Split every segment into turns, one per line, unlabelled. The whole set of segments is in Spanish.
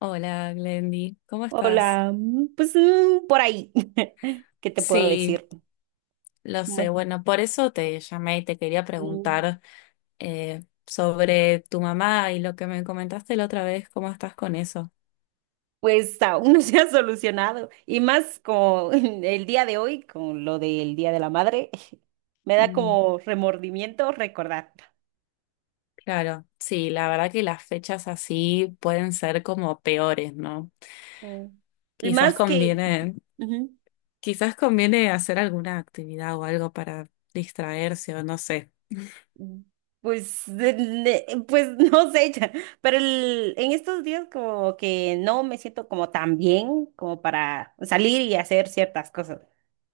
Hola, Glendy, ¿cómo estás?
Hola, pues por ahí. ¿Qué te puedo
Sí,
decir?
lo sé.
Bueno,
Bueno, por eso te llamé y te quería
mm,
preguntar sobre tu mamá y lo que me comentaste la otra vez, ¿cómo estás con eso?
Pues aún no se ha solucionado. Y más como el día de hoy, con lo del Día de la Madre, me da
Mm,
como remordimiento recordar.
claro, sí, la verdad que las fechas así pueden ser como peores, ¿no?
Mm. Y
Quizás
más que,
conviene,
ujú,
quizás conviene hacer alguna actividad o algo para distraerse o no sé.
mm, pues, pues no sé, ya, pero en estos días como que no me siento como tan bien como para salir y hacer ciertas cosas.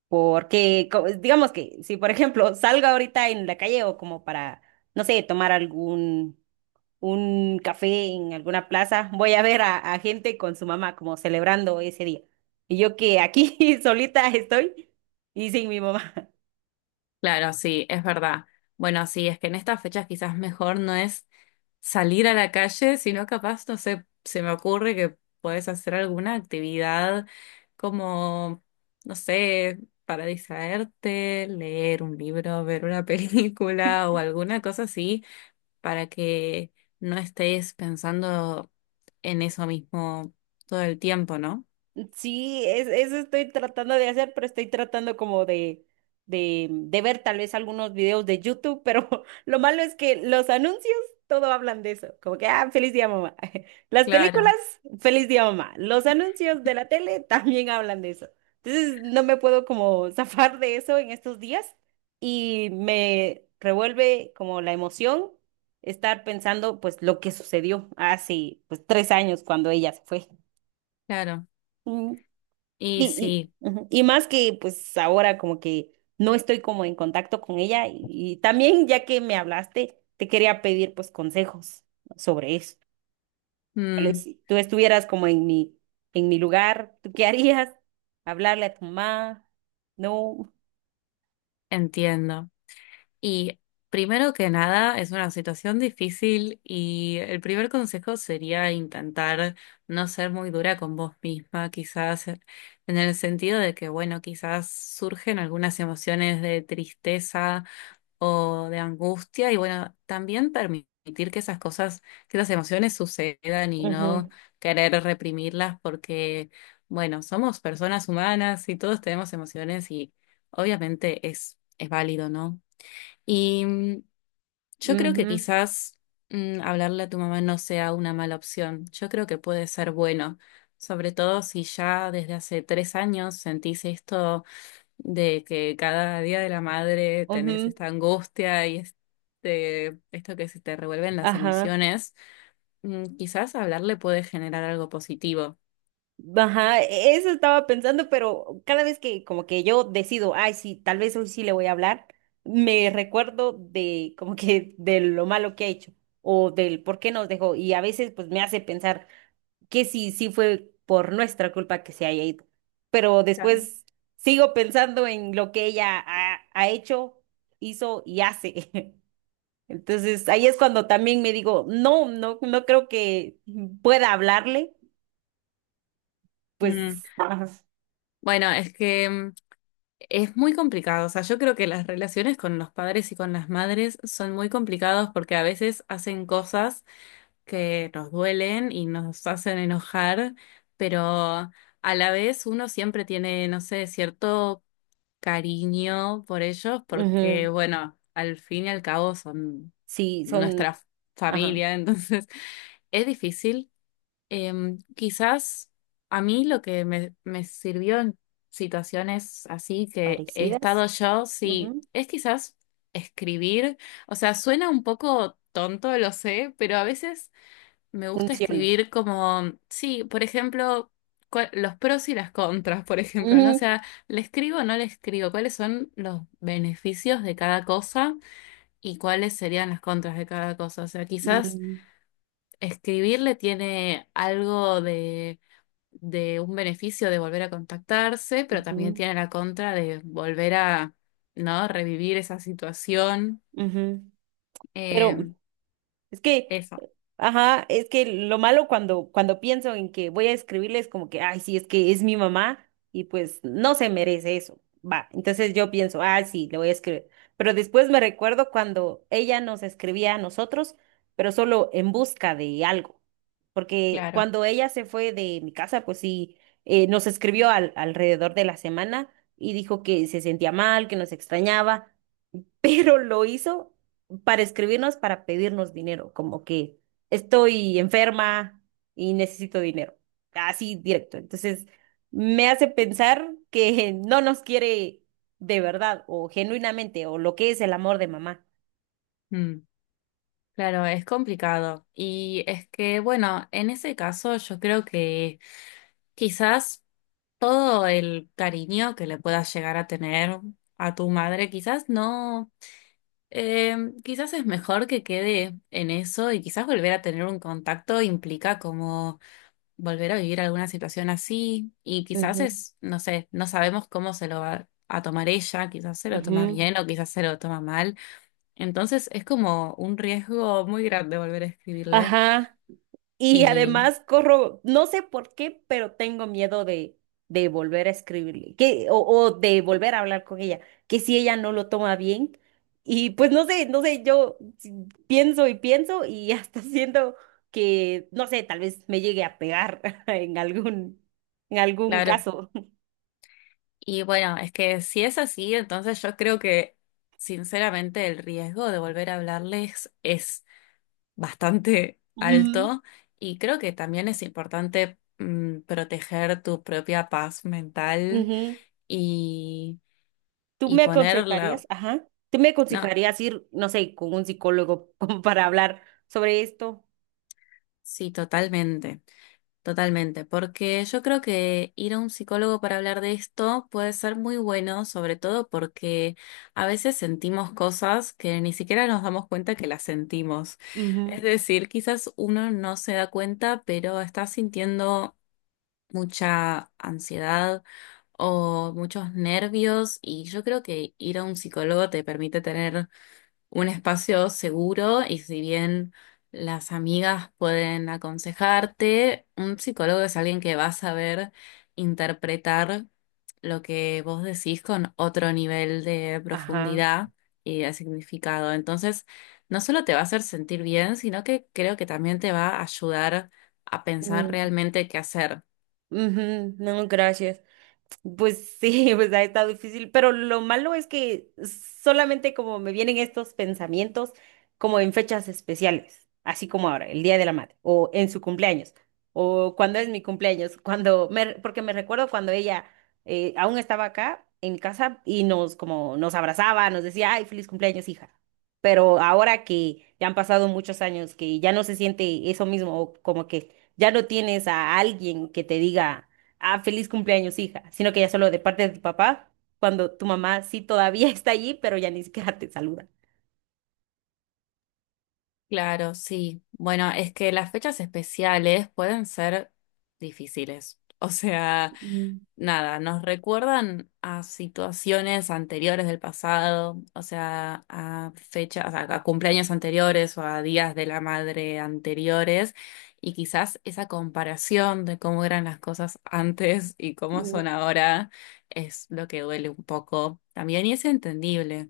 Porque, digamos que si, por ejemplo, salgo ahorita en la calle o como para, no sé, tomar algún un café en alguna plaza, voy a ver a gente con su mamá como celebrando ese día. Y yo que aquí solita estoy y sin mi mamá.
Claro, sí, es verdad. Bueno, sí, es que en estas fechas quizás mejor no es salir a la calle, sino capaz, no sé, se me ocurre que puedes hacer alguna actividad como, no sé, para distraerte, leer un libro, ver una película o alguna cosa así, para que no estés pensando en eso mismo todo el tiempo, ¿no?
Sí, eso estoy tratando de hacer, pero estoy tratando como de, ver tal vez algunos videos de YouTube, pero lo malo es que los anuncios todo hablan de eso, como que, ah, feliz día mamá. Las películas,
Claro,
feliz día mamá. Los anuncios de la tele también hablan de eso. Entonces no me puedo como zafar de eso en estos días y me revuelve como la emoción estar pensando pues lo que sucedió hace pues 3 años cuando ella se fue.
claro.
Mm.
Y
Y,
sí,
y, ujú, y más que pues ahora como que no estoy como en contacto con ella y también ya que me hablaste, te quería pedir pues consejos sobre eso. Tal vez
mm,
si tú estuvieras como en mi lugar, ¿tú qué harías? ¿Hablarle a tu mamá? No.
entiendo. Y primero que nada, es una situación difícil y el primer consejo sería intentar no ser muy dura con vos misma, quizás en el sentido de que, bueno, quizás surgen algunas emociones de tristeza o de angustia y, bueno, también permitir que esas cosas, que esas emociones sucedan y no
Ujú,
querer reprimirlas porque, bueno, somos personas humanas y todos tenemos emociones y obviamente es válido, ¿no? Y yo creo que
ujú,
quizás hablarle a tu mamá no sea una mala opción. Yo creo que puede ser bueno, sobre todo si ya desde hace 3 años sentís esto de que cada día de la madre tenés
ujú,
esta angustia y esto que se te revuelven las
ajá.
emociones. Quizás hablarle puede generar algo positivo.
Ajá, eso estaba pensando, pero cada vez que como que yo decido, ay, sí, tal vez hoy sí le voy a hablar, me recuerdo de como que de lo malo que ha hecho o del por qué nos dejó y a veces pues me hace pensar que sí, sí fue por nuestra culpa que se haya ido, pero
Claro.
después sigo pensando en lo que ella ha hecho, hizo y hace. Entonces ahí es cuando también me digo, no, no, no creo que pueda hablarle,
Mm,
pues... ajá.
bueno, es que es muy complicado. O sea, yo creo que las relaciones con los padres y con las madres son muy complicadas porque a veces hacen cosas que nos duelen y nos hacen enojar, pero a la vez uno siempre tiene, no sé, cierto cariño por ellos porque,
Ujú.
bueno, al fin y al cabo son
Sí, son,
nuestra
ajá,
familia, entonces es difícil. Quizás a mí lo que me sirvió en situaciones así que he
parecidas.
estado yo, sí,
Ujú,
es quizás escribir. O sea, suena un poco tonto, lo sé, pero a veces me gusta
funcionan.
escribir como, sí, por ejemplo, los pros y las contras, por ejemplo, ¿no? O
Ujú,
sea, ¿le escribo o no le escribo? ¿Cuáles son los beneficios de cada cosa y cuáles serían las contras de cada cosa? O sea, quizás
mm,
escribirle tiene algo de un beneficio de volver a contactarse, pero también
ujú,
tiene la contra de volver a, ¿no? Revivir esa situación.
ujú. Pero
Eh,
es que...
eso,
Ajá, es que lo malo cuando pienso en que voy a escribirles como que, ay, sí, es que es mi mamá y pues no se merece eso. Va, entonces yo pienso, ah, sí, le voy a escribir. Pero después me recuerdo cuando ella nos escribía a nosotros, pero solo en busca de algo. Porque
claro.
cuando ella se fue de mi casa, pues sí, nos escribió alrededor de la semana y dijo que se sentía mal, que nos extrañaba pero lo hizo para escribirnos, para pedirnos dinero, como que estoy enferma y necesito dinero, así directo. Entonces, me hace pensar que no nos quiere de verdad o genuinamente o lo que es el amor de mamá.
Mm, claro, es complicado. Y es que, bueno, en ese caso yo creo que quizás todo el cariño que le puedas llegar a tener a tu madre, quizás no. eh, quizás es mejor que quede en eso y quizás volver a tener un contacto implica como volver a vivir alguna situación así y quizás
Ujú,
es, no sé, no sabemos cómo se lo va a tomar ella, quizás se lo toma
ujú.
bien o quizás se lo toma mal. Entonces es como un riesgo muy grande volver a escribirle
Ajá. Y
y
además corro, no sé por qué, pero tengo miedo de volver a escribirle, que, o de volver a hablar con ella, que si ella no lo toma bien, y pues no sé, yo pienso y pienso y hasta siento que, no sé, tal vez me llegue a pegar en algún, en algún
claro,
caso.
y bueno, es que si es así, entonces yo creo que sinceramente el riesgo de volver a hablarles es bastante
Ujú,
alto y creo que también es importante proteger tu propia paz mental.
ujú.
Y
¿Tú
y
me
ponerla.
aconsejarías? Ajá. ¿Tú me
No,
aconsejarías ir, no sé, con un psicólogo como para hablar sobre esto?
sí, totalmente, totalmente, porque yo creo que ir a un psicólogo para hablar de esto puede ser muy bueno, sobre todo porque a veces sentimos cosas que ni siquiera nos damos cuenta que las sentimos. Es
Ujú,
decir, quizás uno no se da cuenta, pero está sintiendo mucha ansiedad o muchos nervios y yo creo que ir a un psicólogo te permite tener un espacio seguro y si bien las amigas pueden aconsejarte, un psicólogo es alguien que va a saber interpretar lo que vos decís con otro nivel de
ajá.
profundidad y de significado. Entonces, no solo te va a hacer sentir bien, sino que creo que también te va a ayudar a pensar realmente qué hacer.
Ujú. No, gracias. Pues sí, pues ha estado difícil, pero lo malo es que solamente como me vienen estos pensamientos como en fechas especiales, así como ahora, el Día de la Madre, o en su cumpleaños, o cuando es mi cumpleaños, cuando me, porque me recuerdo cuando ella aún estaba acá en mi casa y nos como nos abrazaba, nos decía, ay, feliz cumpleaños, hija. Pero ahora que ya han pasado muchos años, que ya no se siente eso mismo, o como que ya no tienes a alguien que te diga ah, feliz cumpleaños, hija, sino que ya solo de parte de tu papá, cuando tu mamá sí todavía está allí, pero ya ni siquiera te saluda.
Claro, sí. Bueno, es que las fechas especiales pueden ser difíciles. O sea,
Mm.
nada, nos recuerdan a situaciones anteriores del pasado, o sea, a fechas, a cumpleaños anteriores o a días de la madre anteriores, y quizás esa comparación de cómo eran las cosas antes y cómo
Mm,
son ahora es lo que duele un poco también, y es entendible.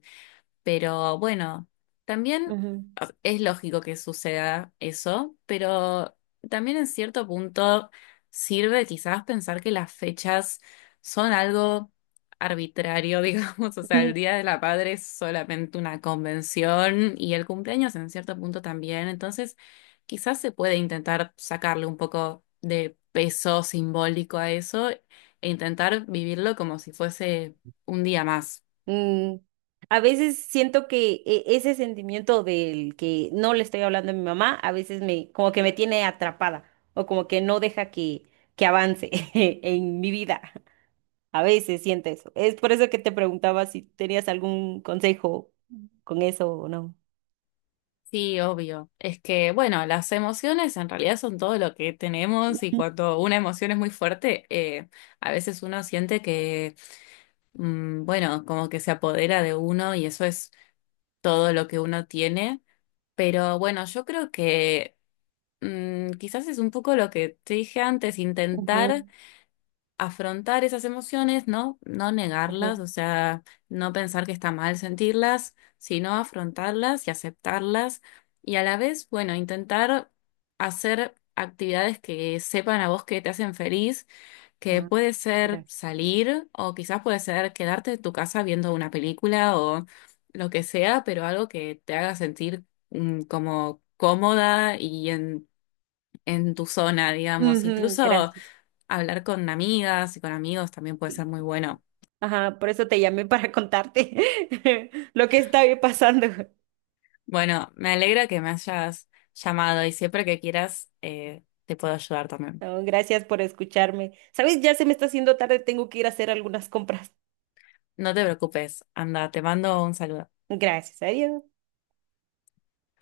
Pero bueno, también
ujú,
es lógico que suceda eso, pero también en cierto punto sirve quizás pensar que las fechas son algo arbitrario, digamos, o sea, el
ujú,
Día de la Madre es solamente una convención y el cumpleaños en cierto punto también, entonces quizás se puede intentar sacarle un poco de peso simbólico a eso e intentar vivirlo como si fuese un día más.
mm. A veces siento que ese sentimiento del que no le estoy hablando a mi mamá, a veces me, como que me tiene atrapada o como que no deja que, avance en mi vida. A veces siento eso. Es por eso que te preguntaba si tenías algún consejo con eso o no.
Sí, obvio. Es que, bueno, las emociones en realidad son todo lo que tenemos y cuando una emoción es muy fuerte, a veces uno siente que, bueno, como que se apodera de uno y eso es todo lo que uno tiene. Pero bueno, yo creo que quizás es un poco lo que te dije antes,
Ujú,
intentar afrontar esas emociones, ¿no? No negarlas,
ujú.
o sea, no pensar que está mal sentirlas, sino afrontarlas y aceptarlas. Y a la vez, bueno, intentar hacer actividades que sepan a vos que te hacen feliz, que
Ah,
puede ser
mira.
salir o quizás puede ser quedarte en tu casa viendo una película o lo que sea, pero algo que te haga sentir como cómoda y en tu zona, digamos.
Ujú,
Incluso
gracias.
hablar con amigas y con amigos también puede
Sí.
ser muy bueno.
Ajá, por eso te llamé para contarte lo que está pasando.
Bueno, me alegra que me hayas llamado y siempre que quieras te puedo ayudar también.
No, gracias por escucharme. ¿Sabes? Ya se me está haciendo tarde, tengo que ir a hacer algunas compras.
No te preocupes, anda, te mando un saludo.
Gracias, adiós.